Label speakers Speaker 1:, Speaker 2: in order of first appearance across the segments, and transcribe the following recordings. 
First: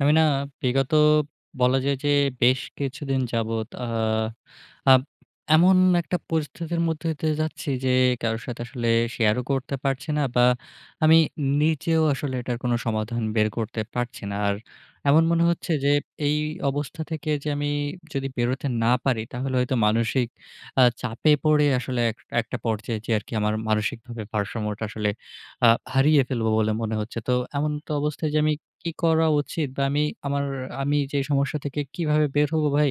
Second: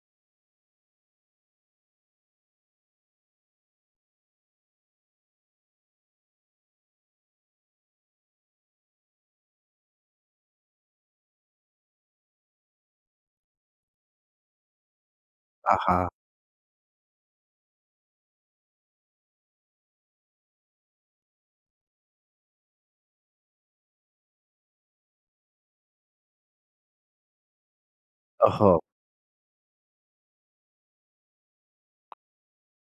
Speaker 1: আমি না বিগত বলা যায় যে, বেশ কিছুদিন যাবৎ আ আপ এমন একটা পরিস্থিতির মধ্যে দিয়ে যাচ্ছি যে, কারো সাথে আসলে শেয়ারও করতে পারছি না। বা আমি নিজেও আসলে এটার কোন সমাধান বের করতে পারছি না। আর এমন মনে হচ্ছে যে,
Speaker 2: আহা!
Speaker 1: এই অবস্থা থেকে যে আমি যদি বেরোতে না পারি, তাহলে হয়তো মানসিক আ চাপে পড়ে আসলে এক একটা পর্যায়ে যেয়ে আরকি আমার মানসিকভাবে ভারসাম্যটা আসলে আ হারিয়ে ফেলবো বলে মনে হচ্ছে। তো এমন্ত অবস্থায় যে আমি
Speaker 2: ওহো!
Speaker 1: কি করা উচিত বা আমি আমা আমি যে সমস্যা থেকে কিভাবে বের হবো ভাই?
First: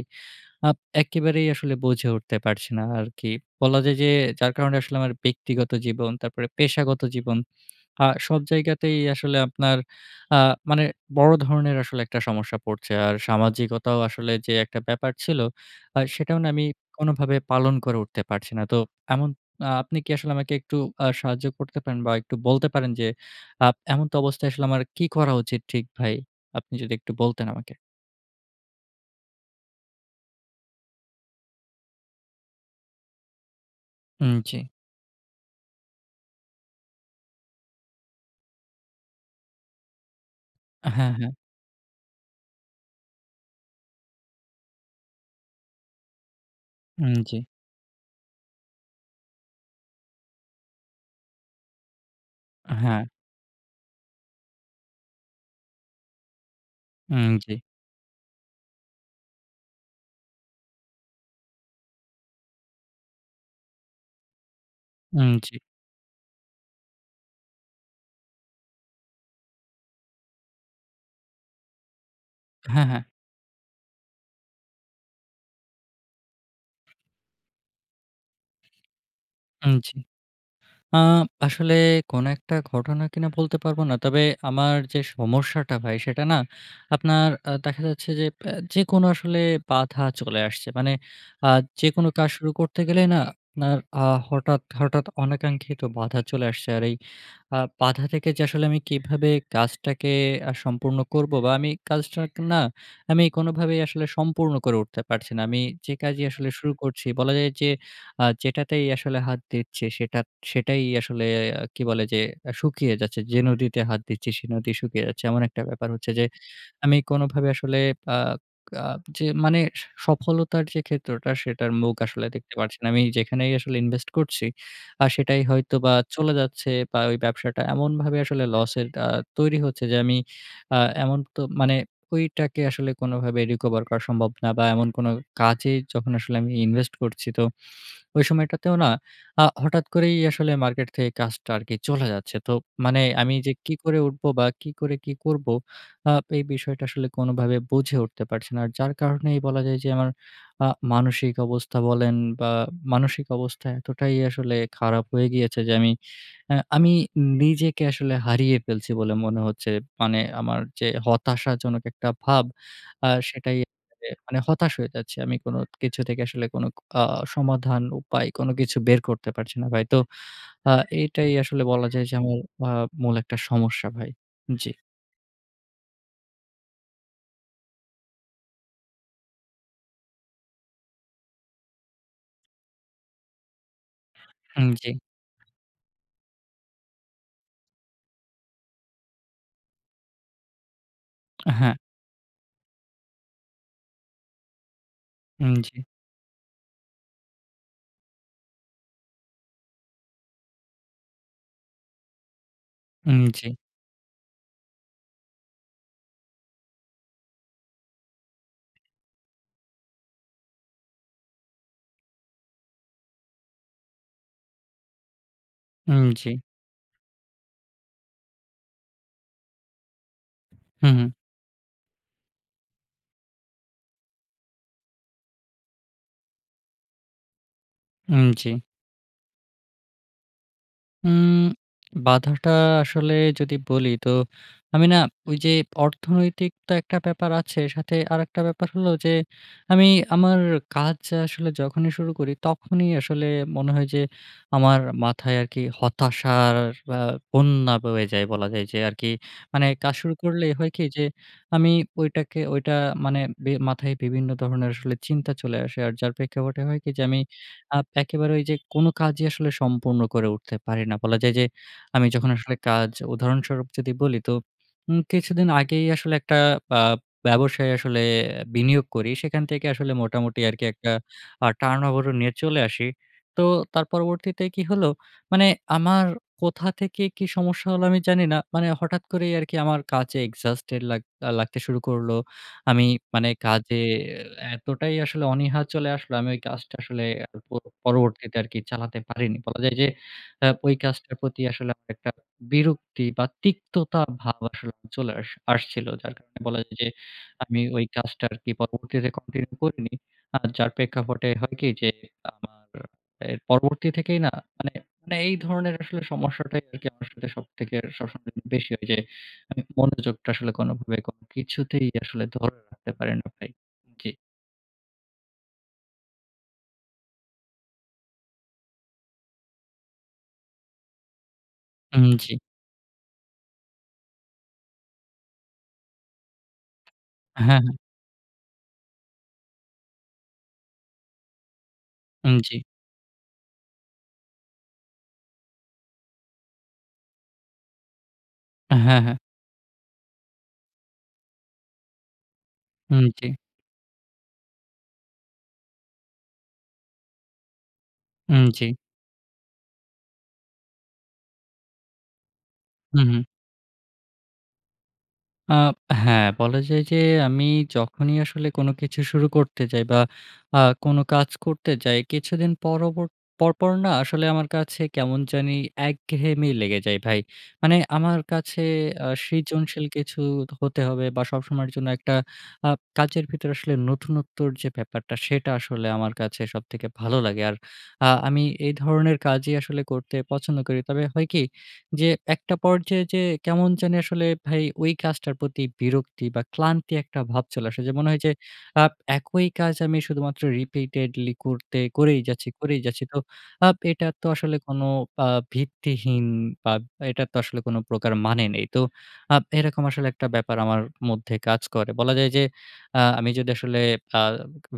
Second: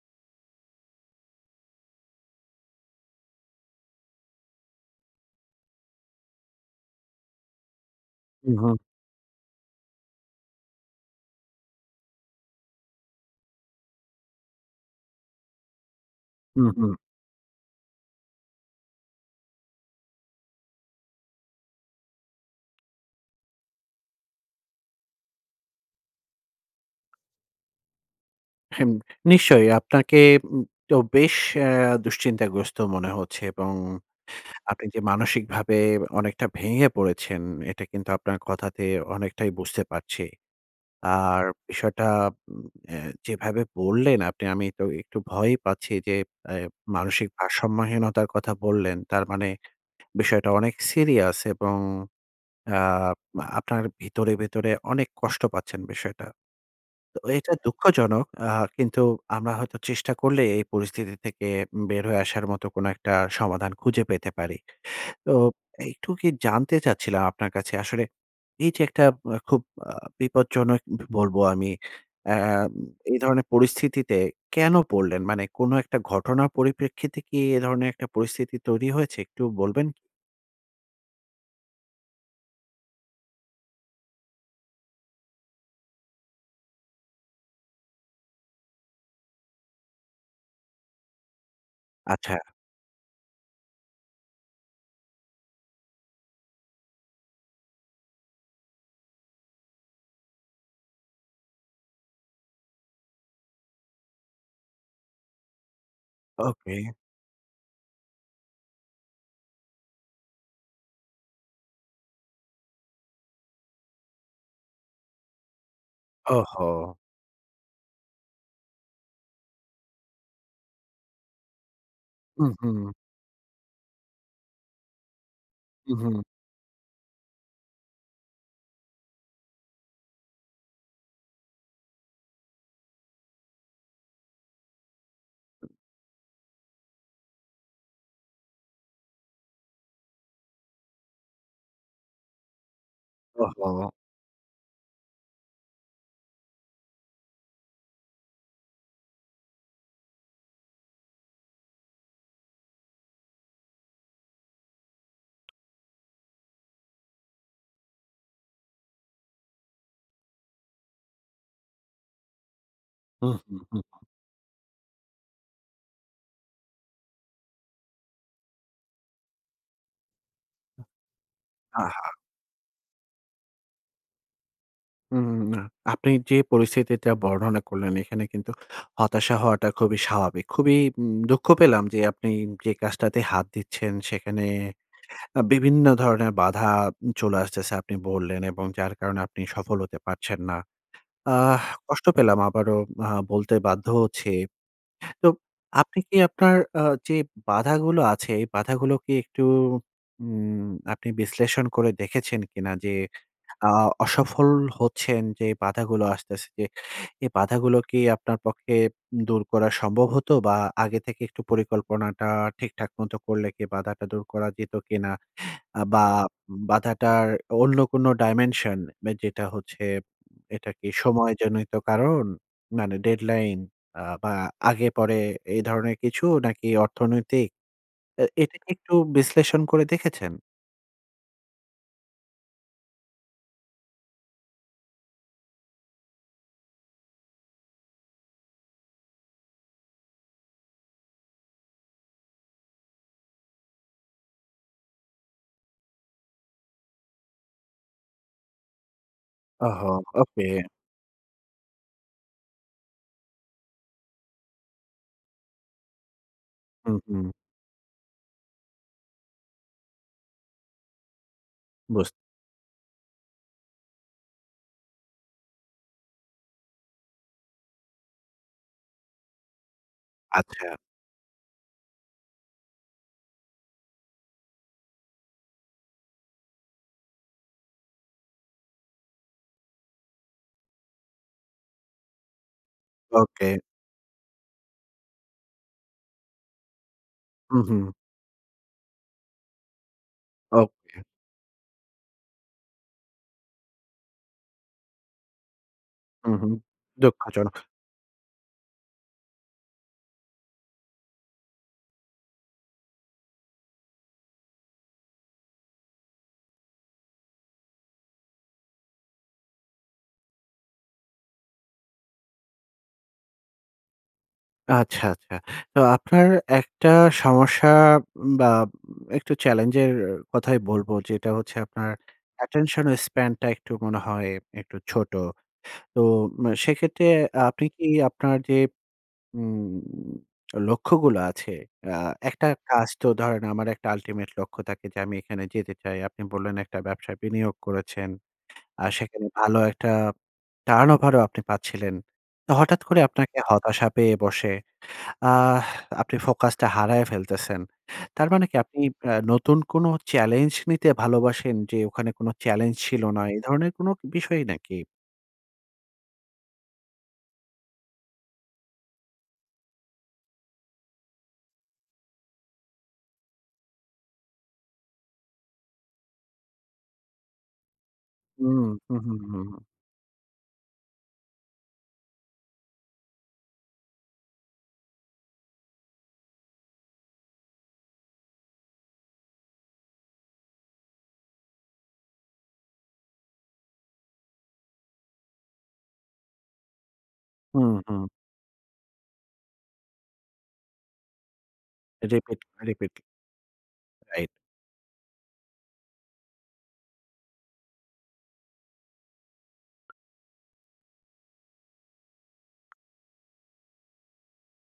Speaker 1: আপ একেবারেই আসলে বুঝে উঠতে পারছি না আরকি। বলা যায় যে যার কারণে আসলে আমার ব্যক্তিগত জীবন, তারপরে পেশাগত জীবন আ সব
Speaker 2: হু, হু।
Speaker 1: জায়গাতেই আসলে আপনার আ মানে বড় ধরনের আসলে একটা সমস্যা পড়ছে। আর সামাজিকতাও আসলে যে একটা ব্যাপার ছিল আ সেটাও না
Speaker 2: হু,
Speaker 1: আমি
Speaker 2: হু।
Speaker 1: কোনভাবে পালন করে উঠতে পারছি না। তো এমন আ আপনি কি আসলে আমাকে একটু আ সাহায্য করতে পারেন বা একটু বলতে পারেন, যে আ এমনত অবস্থায় আসলে আমার কি করা উচিত ঠিক ভাই? আপনি যদি একটু বলতেন আমাকে।
Speaker 2: হুম। নিশ্চয়ই। আপনাকে উম তো বেশ এ দুশ্চিন্তাগ্রস্ত মনে হচ্ছে এবং
Speaker 1: হুম, জি।
Speaker 2: আপনি যে মানসিকভাবে অনেকটা ভেঙে পড়েছেন, এটা কিন্তু আপনার কথাতে অনেকটাই বুঝতে পারছি।
Speaker 1: হ্যাঁ, হ্যাঁ।
Speaker 2: আর, বিষয়টা উম এ যেভাবে বললেন আপনি, আমি তো একটু ভয়ই পাচ্ছি যে, এ
Speaker 1: হুম,
Speaker 2: মানসিক
Speaker 1: জি।
Speaker 2: ভারসাম্যহীনতার কথা বললেন। তার মানে, বিষয়টা অনেক সিরিয়াস এবং আ
Speaker 1: হ্যাঁ।
Speaker 2: আপনার ভিতরে, ভিতরে অনেক কষ্ট পাচ্ছেন বিষয়টা। তো,
Speaker 1: হুম, জি।
Speaker 2: এটা দুঃখজনক। আ কিন্তু আমরা হয়তো চেষ্টা করলেই এই পরিস্থিতি থেকে উম বের হয়ে আসার মত কোন একটা সমাধান খুঁজে পেতে পারি।
Speaker 1: হুম,
Speaker 2: তো,
Speaker 1: জি।
Speaker 2: একটু কি জানতে চাচ্ছিলাম আপনার কাছে আসলে, এই যে একটা আ খুব আ বিপজ্জনক ব বলব আমি, আম
Speaker 1: হ্যাঁ, হ্যাঁ।
Speaker 2: এই ধরনের পরিস্থিতিতে কেন পড়লেন, মানে, কোন একটা ঘটনার পরিপ্রেক্ষিতে কি, এ ধরনের একটা পরিস্থিতি তৈরি হয়েছে, একটু
Speaker 1: হুম,
Speaker 2: বলবেন কি?
Speaker 1: জি। আ আসলে কোন একটা ঘটনা কি না, বলতে পারব না। তবে, আমার যে সমস্যাটা ভাই, সেটা না, আপনার আ দেখা যাচ্ছে যে, অ্যা যেকোনো আসলে বাধা চলে আসছে। মানে আ যেকোনো কাজ
Speaker 2: আচ্ছা।
Speaker 1: শুরু করতে গেলেই না, আপনার আ হঠাৎ, হঠাৎ অনাকাঙ্খিত বাধা চলে আসছে। আর এই আ বাধা থেকে যে আসলে, আমি কিভাবে কাজটাকে আ সম্পূর্ণ করবো, বা আমি কাজটা অনেকটা না, আমি কোনভাবেই আসলে সম্পূর্ণ করে উঠতে পারছি না। আমি যে কাজই আসলে শুরু
Speaker 2: ওকে।
Speaker 1: করছি, বলা যায় যে, আ যেটাতেই আসলে হাত দিচ্ছি, সেটা সেটাই আসলে কি বলে যে, এ শুকিয়ে যাচ্ছে। যে নদীতে হাত দিচ্ছি, সে নদী শুকিয়ে যাচ্ছে। এমন একটা ব্যাপার হচ্ছে যে,
Speaker 2: ওহ, হো।
Speaker 1: আমি কোনভাবে আসলে আ আ যে মানে স সফলতার যে ক্ষেত্রটা, সেটার মুখ আসলে
Speaker 2: হু,
Speaker 1: দেখতে পারছি না।
Speaker 2: হু।
Speaker 1: আমি যেখানেই আসলে ইনভেস্ট করছি, আ সেটাই হয়তো
Speaker 2: হু,
Speaker 1: বা
Speaker 2: হু।
Speaker 1: চলে যাচ্ছে, বা ঐ ব্যবসাটা এমনভাবে আসলে লসের আ তৈরি হচ্ছে যে আমি আ এমন তো মানে, ঐটাকে আসলে কোনভাবে রিকভার করা সম্ভব না, বা এমন কোনো কাজে যখন আসলে আমি ইনভেস্ট করছি তো, ঐ সময়টাতেও না, আ হঠাৎ করেই আসলে মার্কেট থেকে কাজটা আর কি চলে যাচ্ছে। তো মানে আমি যে কি
Speaker 2: ওহো।
Speaker 1: করে উঠবো, বা কি করে, কি করবো, আ এই বিষয়টা আসলে কোনভাবে বুঝে উঠতে পারছি না। যার কারণেই বলা যায় যে, আমার আ মানসিক অবস্থা বলেন, বা মানসিক অবস্থা এতটাই আসলে খারাপ হয়ে গিয়েছে যে, আমি, আ আমি নিজেকে আসলে হারিয়ে ফেলছি, বলে মনে হচ্ছে। মানে, আমার যে হতাশাজনক একটা ভাব, আ
Speaker 2: হু, হু,
Speaker 1: সেটাই
Speaker 2: হু, হু।
Speaker 1: [unintelligible] মানে হতাশ হয়ে যাচ্ছি আমি। কোন কিছু থেকে আসলে কোন আ সমাধান, উপায়, কোন কিছু বের করতে পারছি না। ভাই, তো আ এটাই আসলে বলা যায়
Speaker 2: আহা।
Speaker 1: যে, আমার আ মূল একটা সমস্যা, ভাই। জি।
Speaker 2: হুম, না। আপনি যে পরিস্থিতিটা বর্ণনা করলেন, এখানে কিন্তু হতাশা হওয়াটা খুবই স্বাভাবিক। খুবই উম দুঃখ পেলাম যে, আপনি যে কাজটাতে হাত দিচ্ছেন সেখানে
Speaker 1: হুম, জি।
Speaker 2: আ বিভিন্ন ধরনের বাধা উম চলে আসতেছে। আপনি বললেন এবং যার কারণে আপনি সফল হতে পারছেন না। আহ,
Speaker 1: হ্যাঁ।
Speaker 2: কষ্ট পেলাম আবারও আ বলতে বাধ্য হচ্ছি। তো,
Speaker 1: হুম, জি।
Speaker 2: আপনি কি আপনার আ যে বাধাগুলো আছে, এই বাধাগুলো কি একটু উম আপনি বিশ্লেষণ করে দেখেছেন কিনা যে
Speaker 1: হুম, জি।
Speaker 2: অ অসফল হচ্ছেন, যে বাধাগুলো আসতেছে, এই বাধাগুলো কি আপনার পক্ষে দূর করা সম্ভব হতো, বা আগে থেকে একটু পরিকল্পনাটা ঠিকঠাক মতো করলে কি বাধাটা দূর করা যেত কিনা? আ বা
Speaker 1: হুম, জি।
Speaker 2: বাধাটার অন্য কোনো dimension বা যেটা হচ্ছে, এটা কি
Speaker 1: হুম, হুম।
Speaker 2: সময়জনিত কারণ? মানে deadline আ বা আগে পরে। এ ধরনের কিছু, নাকি অর্থনৈতিক? এ
Speaker 1: হুম, জি।
Speaker 2: এটা কি একটু বিশ্লেষণ করে দেখেছেন?
Speaker 1: উম বাধাটা আসলে যদি বলি তো, আমি না ঐ যে, অর্থনৈতিক তো একটা ব্যাপার আছে, সাথে আরেকটা ব্যাপার হলো যে, আমি আমার কাজ আসলে যখনই শুরু করি, তখনই আসলে মনে হয় যে, আমার মাথায় আরকি হতাশার আ বন্যা বয়ে যায়। বলা যায় যে, আরকি মানে
Speaker 2: ওহো,
Speaker 1: কাজ শুরু করলে
Speaker 2: ওকে।
Speaker 1: হয় কি যে, আমি ঐটাকে ঐটা মানে বি মাথায় বিভিন্ন ধরণের আসলে চিন্তা চলে আসে। আর যার প্রেক্ষাপটে হয় কি,
Speaker 2: হুম,
Speaker 1: যে আমি
Speaker 2: হুম।
Speaker 1: আ একেবারে ঐ যে কোন কাজই আসলে সম্পূর্ণ করে উঠতে পারি না। বলা যায় যে, আমি
Speaker 2: বুঝ
Speaker 1: যখন আসলে কাজ, উদাহরণস্বরূপ যদি বলি তো, উম কিছুদিন আগেই আসলে একটা আ ব্যবসায় আসলে বিনিয়োগ করি। সেখান থেকে আসলে মোটামুটি আরকি
Speaker 2: আচ্ছা।
Speaker 1: একটা আ turnover ও নিয়ে চলে আসি। তো তার পরবর্তীতে কি হলো? মানে আমার কোথা থেকে কি সমস্যা হলো আমি জানি না, মানে হঠাৎ করেই আরকি আমার কাজে exhausted লাগ লাগতে শুরু করলো। আমি মানে
Speaker 2: ওকে।
Speaker 1: কাজে এ এতটাই আসলে অনীহা চলে আসলো, আমি ঐ কাজটা আসলে পর
Speaker 2: হুম, হুম।
Speaker 1: পরবর্তীতে আরকি চালাতে পারিনি। বলা যায় যে, আ ঐ
Speaker 2: ওকে।
Speaker 1: কাজটার প্রতি আসলে আমার একটা বিরক্তি বা তিক্ততা ভাব আসলে চলে আস আসছিল। যার
Speaker 2: হুম,
Speaker 1: কারণে
Speaker 2: হুম।
Speaker 1: বলা যায় যে,
Speaker 2: দুঃখজনক।
Speaker 1: আমি ওই কাজটা আরকি পরবর্তীতে continue করিনি। আ যার প্রেক্ষাপটে হয় কি যে, আমার এর পরবর্তী থেকেই না মানে, মানে এই ধরনের আসলে সমস্যাটাই আরকি আমার সাথে সবথেকে সবসময় বেশি হয় যে, মানে মনোযোগটা আসলে কোনোভাবে কোনো কিছুতেই আসলে ধরে রাখতে পারি না ভাই। জি।
Speaker 2: আচ্ছা, আচ্ছা। তো আপনার একটা সমস্যা বা একটু challenge এর কথাই বলবো যেটা হচ্ছে আপনার
Speaker 1: উম জ্বি।
Speaker 2: attention span টা একটু মনে হয় একটু ছোট। তো ম সেক্ষেত্রে আ
Speaker 1: হ্যাঁ,
Speaker 2: আপনি
Speaker 1: হ্যাঁ।
Speaker 2: কি আপনার যে উম লক্ষ্যগুলো আছে, আ
Speaker 1: উম
Speaker 2: একটা
Speaker 1: জ্বী।
Speaker 2: কাজ তো ধরেন, আমার একটা ultimate লক্ষ্য থাকে যে আমি এখানে যেতে চাই। আপনি বললেন একটা ব্যবসায় বিনিয়োগ করেছেন। আর
Speaker 1: হ্যাঁ, হ্যাঁ।
Speaker 2: সেখানে ভালো একটা turnover ও আপনি পাচ্ছিলেন। তো হঠাৎ করে
Speaker 1: উম জী।
Speaker 2: আপনাকে হতাশা পেয়ে বসে। আহ আপনি focus টা হারায় ফেলতেছেন। তার মানে
Speaker 1: উম
Speaker 2: কি
Speaker 1: জী।
Speaker 2: আপনি আ নতুন কোনো challenge নিতে ভালোবাসেন যে ওখানে কোনো challenge ছিল
Speaker 1: হুম,
Speaker 2: না।
Speaker 1: হুম।
Speaker 2: এ ধরনের কোনো বিষয়ই নাকি?
Speaker 1: আ হ্যাঁ, বলা যায় যে আমি যখনই আসলে কোনো কিছু শুরু করতে যাই বা আ কোনো কাজ করতে যাই, কিছুদিন পরবর পরপর না আসলে আমার কাছে কেমন জানি একঘেয়েমেই লেগে যায় ভাই। মানে আমার
Speaker 2: উম
Speaker 1: কাছে
Speaker 2: হুম,
Speaker 1: আ
Speaker 2: হুম, হুম, হুম।
Speaker 1: সৃজনশীল কিছু হতে হবে বা সবসময়ের জন্য একটা আ কাজের ভিতরে আসলে নতুনত্বর যে ব্যাপারটা সেটা আসলে আমার কাছে সবথেকে ভালো লাগে আর আ আমি এই ধরনের কাজই আসলে করতে পছন্দ করি। তবে হয় কি যে একটা পর্যায়ে যেয়ে কেমন জানি আসলে ভাই ঐ কাজটার প্রতি বিরক্তি বা ক্লান্তি একটা ভাব চলে
Speaker 2: হুম,
Speaker 1: আসে। যে
Speaker 2: হুম।
Speaker 1: মনে হয় যে আ একই কাজ আমি শুধুমাত্র repeatedly করতে করেই
Speaker 2: Repeat,
Speaker 1: যাচ্ছি করেই
Speaker 2: repeat.
Speaker 1: যাচ্ছি। তো আপ এটা তো
Speaker 2: রাইট।
Speaker 1: আসলে কোনো আ ভিত্তিহীন বা এটার তো আসলে কোনো প্রকার মানে নেই। তো আ এরকম আসলে একটা ব্যাপার আমার মধ্যে কাজ করে। বলা যায় যে আ আমি যদি আসলে আ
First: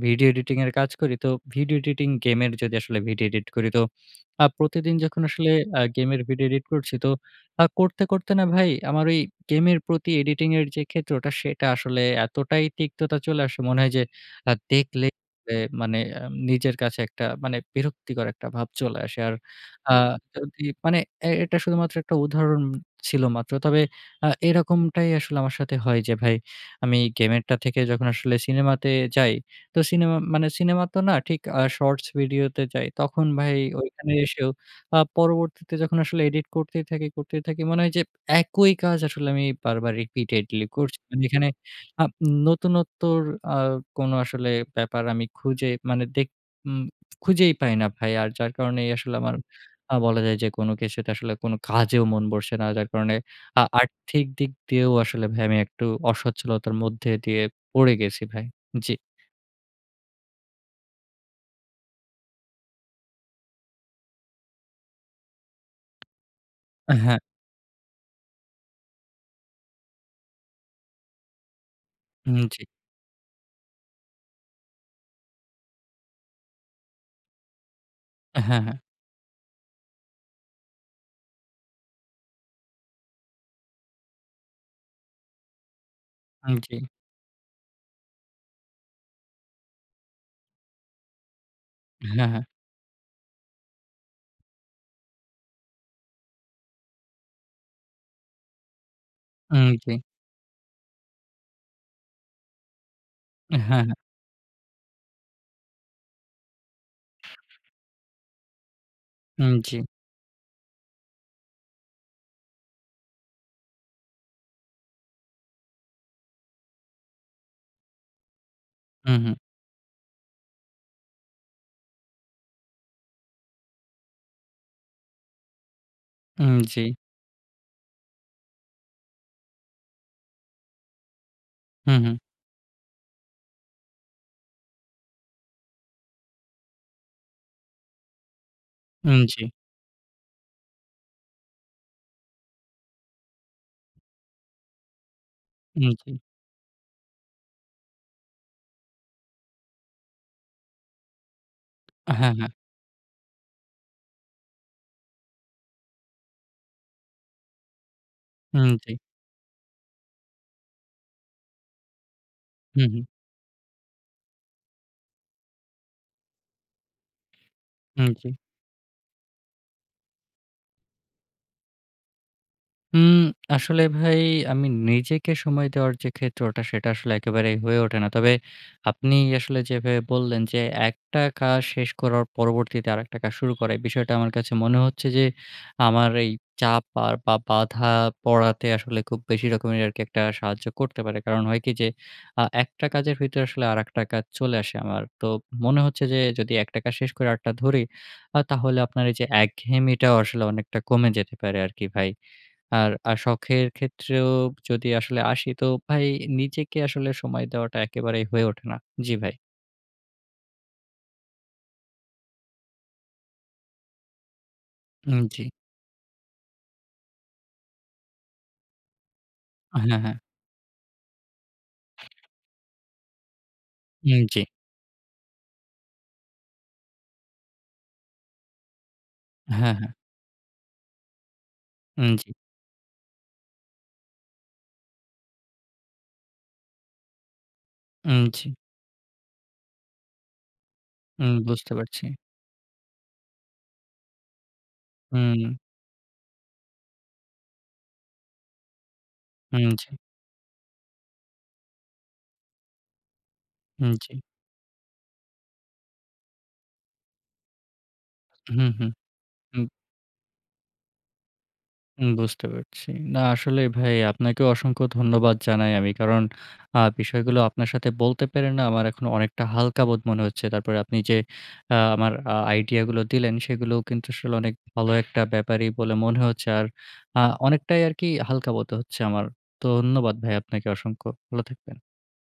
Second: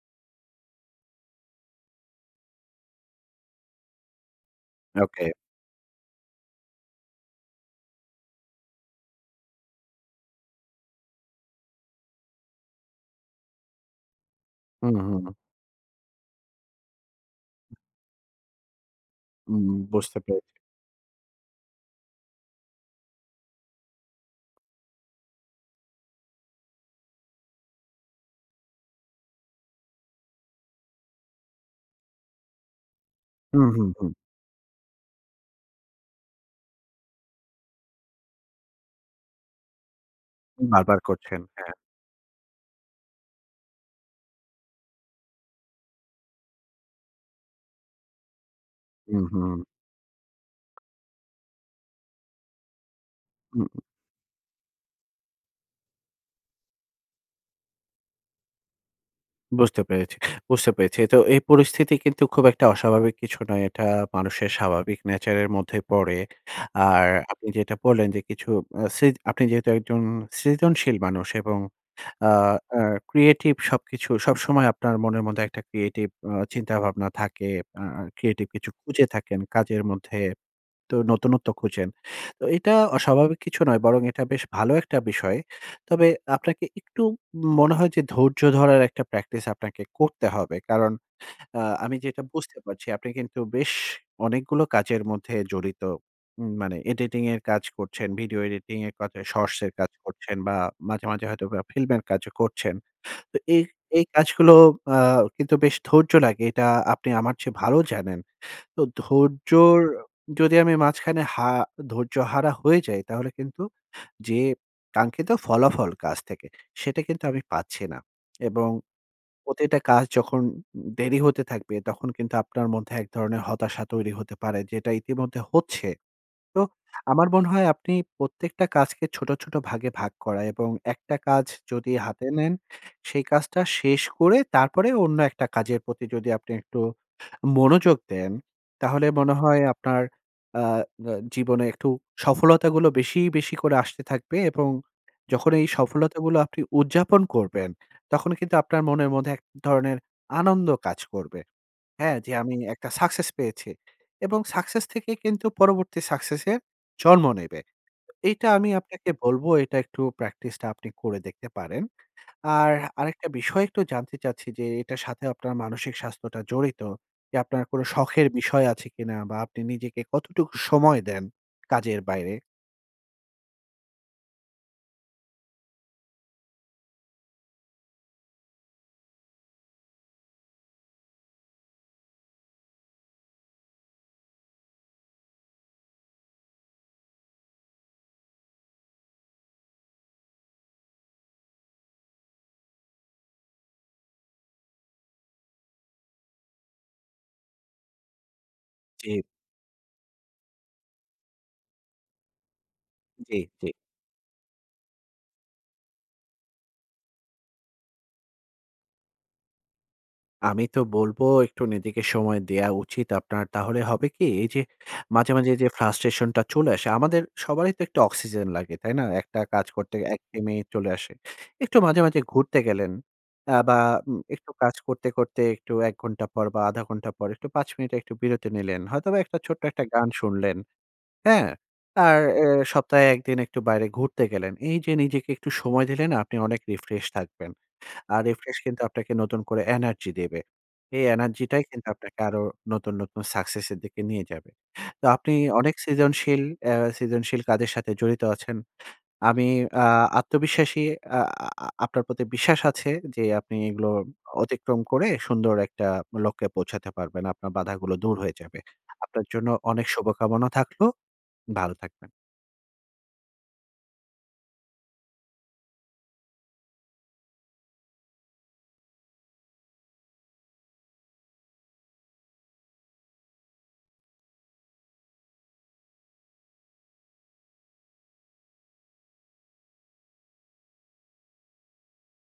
Speaker 1: video editing এর কাজ করি তো, video editing game এর যদি আসলে video edit করি, তো আ প্রতিদিন যখন
Speaker 2: ওকে।
Speaker 1: আসলে আ গেমের video edit করছি তো আ করতে করতে না ভাই আমার ওই গেমের প্রতি editing এর যে ক্ষেত্রটা সেটা আসলে এতটাই তিক্ততা চলে আসে মনে হয় যে আ
Speaker 2: হুম,
Speaker 1: দেখলে
Speaker 2: হুম।
Speaker 1: পরে মানে আম নিজের কাছে একটা মানে বিরক্তিকর একটা ভাব চলে আসে। আর
Speaker 2: উম
Speaker 1: আ
Speaker 2: বুঝতে পেরেছি।
Speaker 1: যদি মানে এ এটা শুধুমাত্র একটা উদাহরণ ছিল মাত্র। তবে আ এরকমটাই আসলে আমার সাথে হয় যে ভাই আমি game এর টা থেকে যখন আসলে সিনেমাতে যাই, তো সিনেমা মানে সিনেমা তো না ঠিক আ shorts video তে যাই, তখন ভাই
Speaker 2: হুম, হুম,
Speaker 1: ঐখানে
Speaker 2: হুম।
Speaker 1: এসেও আ পরবর্তীতে যখন আসলে edit করতেই থাকি করতেই থাকি, মনে হয় যে একই কাজ আসলে আমি বারবার repeatedly
Speaker 2: বার
Speaker 1: করছি।
Speaker 2: বার
Speaker 1: মানে
Speaker 2: করছেন।
Speaker 1: এখানে
Speaker 2: হ্যাঁ।
Speaker 1: আপ নতুনত্বর আ কোনো আসলে ব্যাপার আমি খুঁজে মানে দেখ ম খুঁজেই পাই না ভাই। আর যার কারণেই আসলে
Speaker 2: হুম,
Speaker 1: আমার
Speaker 2: হুম।
Speaker 1: আ বলা যায় যে কোনো কিছুতে আসলে কোনো কাজেও মন বসছে না। যার কারণে আ
Speaker 2: হুম।
Speaker 1: আর্থিক দিক দিয়েও আসলে ভাই আমি একটু অস্বচ্ছলতার মধ্যে দিয়ে পড়ে গেছি ভাই। জ্বি।
Speaker 2: বুঝতে পেরেছি, বুঝতে পেরেছি। তো এই পরিস্থিতি কিন্তু খুব একটা অস্বাভাবিক কিছু নয়। এটা মানুষের স্বাভাবিক nature এর মধ্যেই পড়ে।
Speaker 1: আ
Speaker 2: আর
Speaker 1: হ্যাঁ।
Speaker 2: আপনি যেটা বললেন যে কিছু আ সৃ আপনি যেহেতু একজন সৃজনশীল মানুষ এবং আ
Speaker 1: হুম, জি।
Speaker 2: আ creative সবকিছু সবসময় আপনার মনের মধ্যে একটা creative উম চিন্তাভাবনা থাকে। আ আ
Speaker 1: হ্যাঁ,
Speaker 2: creative কিছু
Speaker 1: হ্যাঁ।
Speaker 2: খুঁজে থাকেন কাজের মধ্যে তো নতুনত্ব খুঁজেন। তো এইটা অস্বাভাবিক কিছু নয়। বরং এটা বেশ ভালো একটা বিষয়। তবে
Speaker 1: হুম,
Speaker 2: আপনাকে
Speaker 1: জি।
Speaker 2: একটু ম মনে হয় যে ধৈর্য ধরার একটা practice আপনাকে করতে হবে। কারণ আ আমি যেটা
Speaker 1: হ্যাঁ, হ্যাঁ।
Speaker 2: বুঝতে পারছি আপনি কিন্তু বেশ অনেকগুলো কাজের মধ্যে জড়িত, ম মানে editing এর কাজ করছেন, ভিডিও এডিটিং এর কা shorts
Speaker 1: উম
Speaker 2: এর কাজ
Speaker 1: জ্বি।
Speaker 2: করছেন বা মাঝে, মাঝে হয়তো film এর কাজও করছেন। তো
Speaker 1: হ্যাঁ,
Speaker 2: এই,
Speaker 1: হ্যাঁ
Speaker 2: এই কাজগুলো আ কিন্তু বেশ ধৈর্য লাগে। এটা আপনি আমার চেয়ে ভালো জানেন। তো
Speaker 1: উম জ্বী।
Speaker 2: ধৈর্যর যদি আমি মাঝখানে হা ধৈর্যহারা হয়ে যাই, তাহলে কিন্তু যে কাঙ্ক্ষিত ফলাফল কাজ থেকে, সেটা কিন্তু আমি পাচ্ছি না। এবং
Speaker 1: হুম, হুম।
Speaker 2: প্রতিটা কাজ যখন দেরি হতে থাকবে, তখন কিন্তু আপনার মধ্যে এক ধরনের হতাশা তৈরি হতে পারে। যেটা ইতিমধ্যে হচ্ছে।
Speaker 1: উম,
Speaker 2: তো
Speaker 1: জ্বী।
Speaker 2: আমার মনে হয় আপনি প্রত্যেকটা কাজকে ছোট, ছোট ভাগে ভাগ করা এবং একটা কাজ যদি
Speaker 1: হুম, হুম।
Speaker 2: হাতে নেন, সেই কাজটা শেষ করে তারপরে অন্য একটা কাজের প্রতি যদি আপনি একটু মনোযোগ দেন, তাহলে
Speaker 1: উম
Speaker 2: মনে
Speaker 1: জ্বী।
Speaker 2: হয় আপনার, আ আ জীবনে একটু সফলতাগুলো বেশি, বেশি করে আসতে থাকবে। এবং যখন এই
Speaker 1: হুম, জি।
Speaker 2: সফলতা গুলো আপনি উদযাপন করবেন, তখন কিন্তু আপনার মনের মধ্যে এক ধরনের আনন্দ কাজ করবে। হ্যাঁ, যে
Speaker 1: হ্যাঁ, হ্যাঁ।
Speaker 2: আমি একটা success পেয়েছি। এবং success থেকে কিন্তু পরবর্তী success এর জন্ম নেবে। এইটা আমি
Speaker 1: হুম, জ্বি।
Speaker 2: আপনাকে বলবো এটা একটু practice টা আপনি করে দেখতে পারেন। আর
Speaker 1: হুম, হুম।
Speaker 2: আরেকটা বিষয় একটু জানতে চাচ্ছি যে এটার সাথে আপনার মানসিক স্বাস্থ্যটা জড়িত। যে আপনার কোনো
Speaker 1: হুম,
Speaker 2: শখের
Speaker 1: জ্বি।
Speaker 2: বিষয় আছে কিনা বা আপনি নিজেকে কতটুকু সময় দেন কাজের বাইরে?
Speaker 1: উম আসলে ভাই আমি নিজেকে সময় দেওয়ার যে ক্ষেত্রটা সেটা আসলে একেবারেই হয়ে ওঠে না। তবে আপনি আসলে যেভাবে বললেন যে, একটা কা শেষ করার পরবর্তীতে আরেকটা কাজ শুরু করা এই বিষয়টা আমার কাছে মনে হচ্ছে যে আমার এই চাপ আর বা বাঁধা পড়াতে আসলে খুব বেশি রকমের আরকি একটা সাহায্য করতে পারে। কারণ হয় কি যে, আ একটা কাজের ভিতরে আসলে আরেকটা কাজ চলে আসে আমার, তো মনে হচ্ছে যে যদি একটা কাজ শেষ করে আরেকটা ধরি আ তাহলে আপনার
Speaker 2: জ্বি।
Speaker 1: এইযে একঘেয়েমিটাও আসলে অনেকটা কমে যেতে পারে আরকি ভাই। আর আ
Speaker 2: জ্বি,
Speaker 1: শখের
Speaker 2: জ্বি।
Speaker 1: ক্ষেত্রেও যদি আসলে আসি তো ভাই নিজেকে আসলে সময় দেওয়াটা একেবারেই হয়ে ওঠে না। জ্বি ভাই।
Speaker 2: আমি তো বলবো একটু নিজেকে সময় দেয়া উচিত। আপনার তাহলে হবে কি? এইযে
Speaker 1: হুম,
Speaker 2: মাঝে,
Speaker 1: জ্বি।
Speaker 2: মাঝে যে ফ্রাস্ট্রেশন টা চলে আসে, আমাদের সবারই তো একটু অক্সিজেন লাগে, তাই না? একটা কাজ করতে
Speaker 1: হ্যাঁ, হ্যাঁ।
Speaker 2: একঘেয়েমি চলে আসে। একটু মাঝে, মাঝে ঘুরতে গেলেন অ্যা বা উম
Speaker 1: হুম, জ্বি।
Speaker 2: একটু কাজ করতে, করতে একটু ১ ঘন্টা পর বা ১/২ ঘন্টা পর একটু ৫ এর মিনিট একটু বিরতি নিলেন। হয়তোবা একটা ছোট্ট
Speaker 1: হ্যাঁ,
Speaker 2: একটা
Speaker 1: হ্যাঁ।
Speaker 2: গান শুনলেন, হ্যাঁ?
Speaker 1: উম
Speaker 2: আর
Speaker 1: জ্বি।
Speaker 2: এ সপ্তাহে ১ দিন একটু বাইরে ঘুরতে গেলেন। এইযে নিজেকে একটু সময় দিলেনা আপনি অনেক রিফ্রেশ থাকবেন। আর
Speaker 1: উম জ্বি।
Speaker 2: রিফ্রেশ কিন্তু আপনাকে নতুন করে এনার্জি দেবে। এই
Speaker 1: উম
Speaker 2: এনার্জি টাই
Speaker 1: বুঝতে
Speaker 2: কিন্তু
Speaker 1: পারছি।
Speaker 2: আপনাকে আরো নতুন, নতুন সাকসেস এর দিকে নিয়ে যাবে। তো আপনি
Speaker 1: হুম।
Speaker 2: অনেক সৃজনশীল এ সৃজনশীল কাজের সাথে জড়িত আছেন। আমি
Speaker 1: হুম,
Speaker 2: আ
Speaker 1: জ্বি।
Speaker 2: আত্মবিশ্বাসী আ আ আপনার প্রতি বিশ্বাস আছে যে, আপনি এগুলো
Speaker 1: হুম, জ্বি।
Speaker 2: অতিক্রম করে সুন্দর একটা লক্ষ্যে পৌঁছাতে পারবেন। আপনার বাধাগুলো দূর হয়ে যাবে।
Speaker 1: হুম, হুম।
Speaker 2: আপনার জন্য
Speaker 1: হুম।
Speaker 2: অনেক শুভকামনা থাকলো। ভালো
Speaker 1: হুম
Speaker 2: থাকবেন।
Speaker 1: বুঝতে পারছি। না আসলে ভাই আপনাকেও অসংখ্য ধন্যবাদ জানাই আমি। কারণ আ বিষয়গুলো আপনার সাথে বলতে পেরে না আমার এখন অনেকটা হালকা বোধ মনে হচ্ছে। তারপরে আপনি যে আ আমার আইডিয়া গুলো দিলেন সেগুলোও কিন্তু আসলে অনেক ভালো একটা ব্যাপারই বলে মনে হচ্ছে। আর আ অনেকটাই আরকি হালকা বোধ হচ্ছে আমার। ধন্যবাদ ভাই আপনাকে অসংখ্য। ভালো থাকবেন।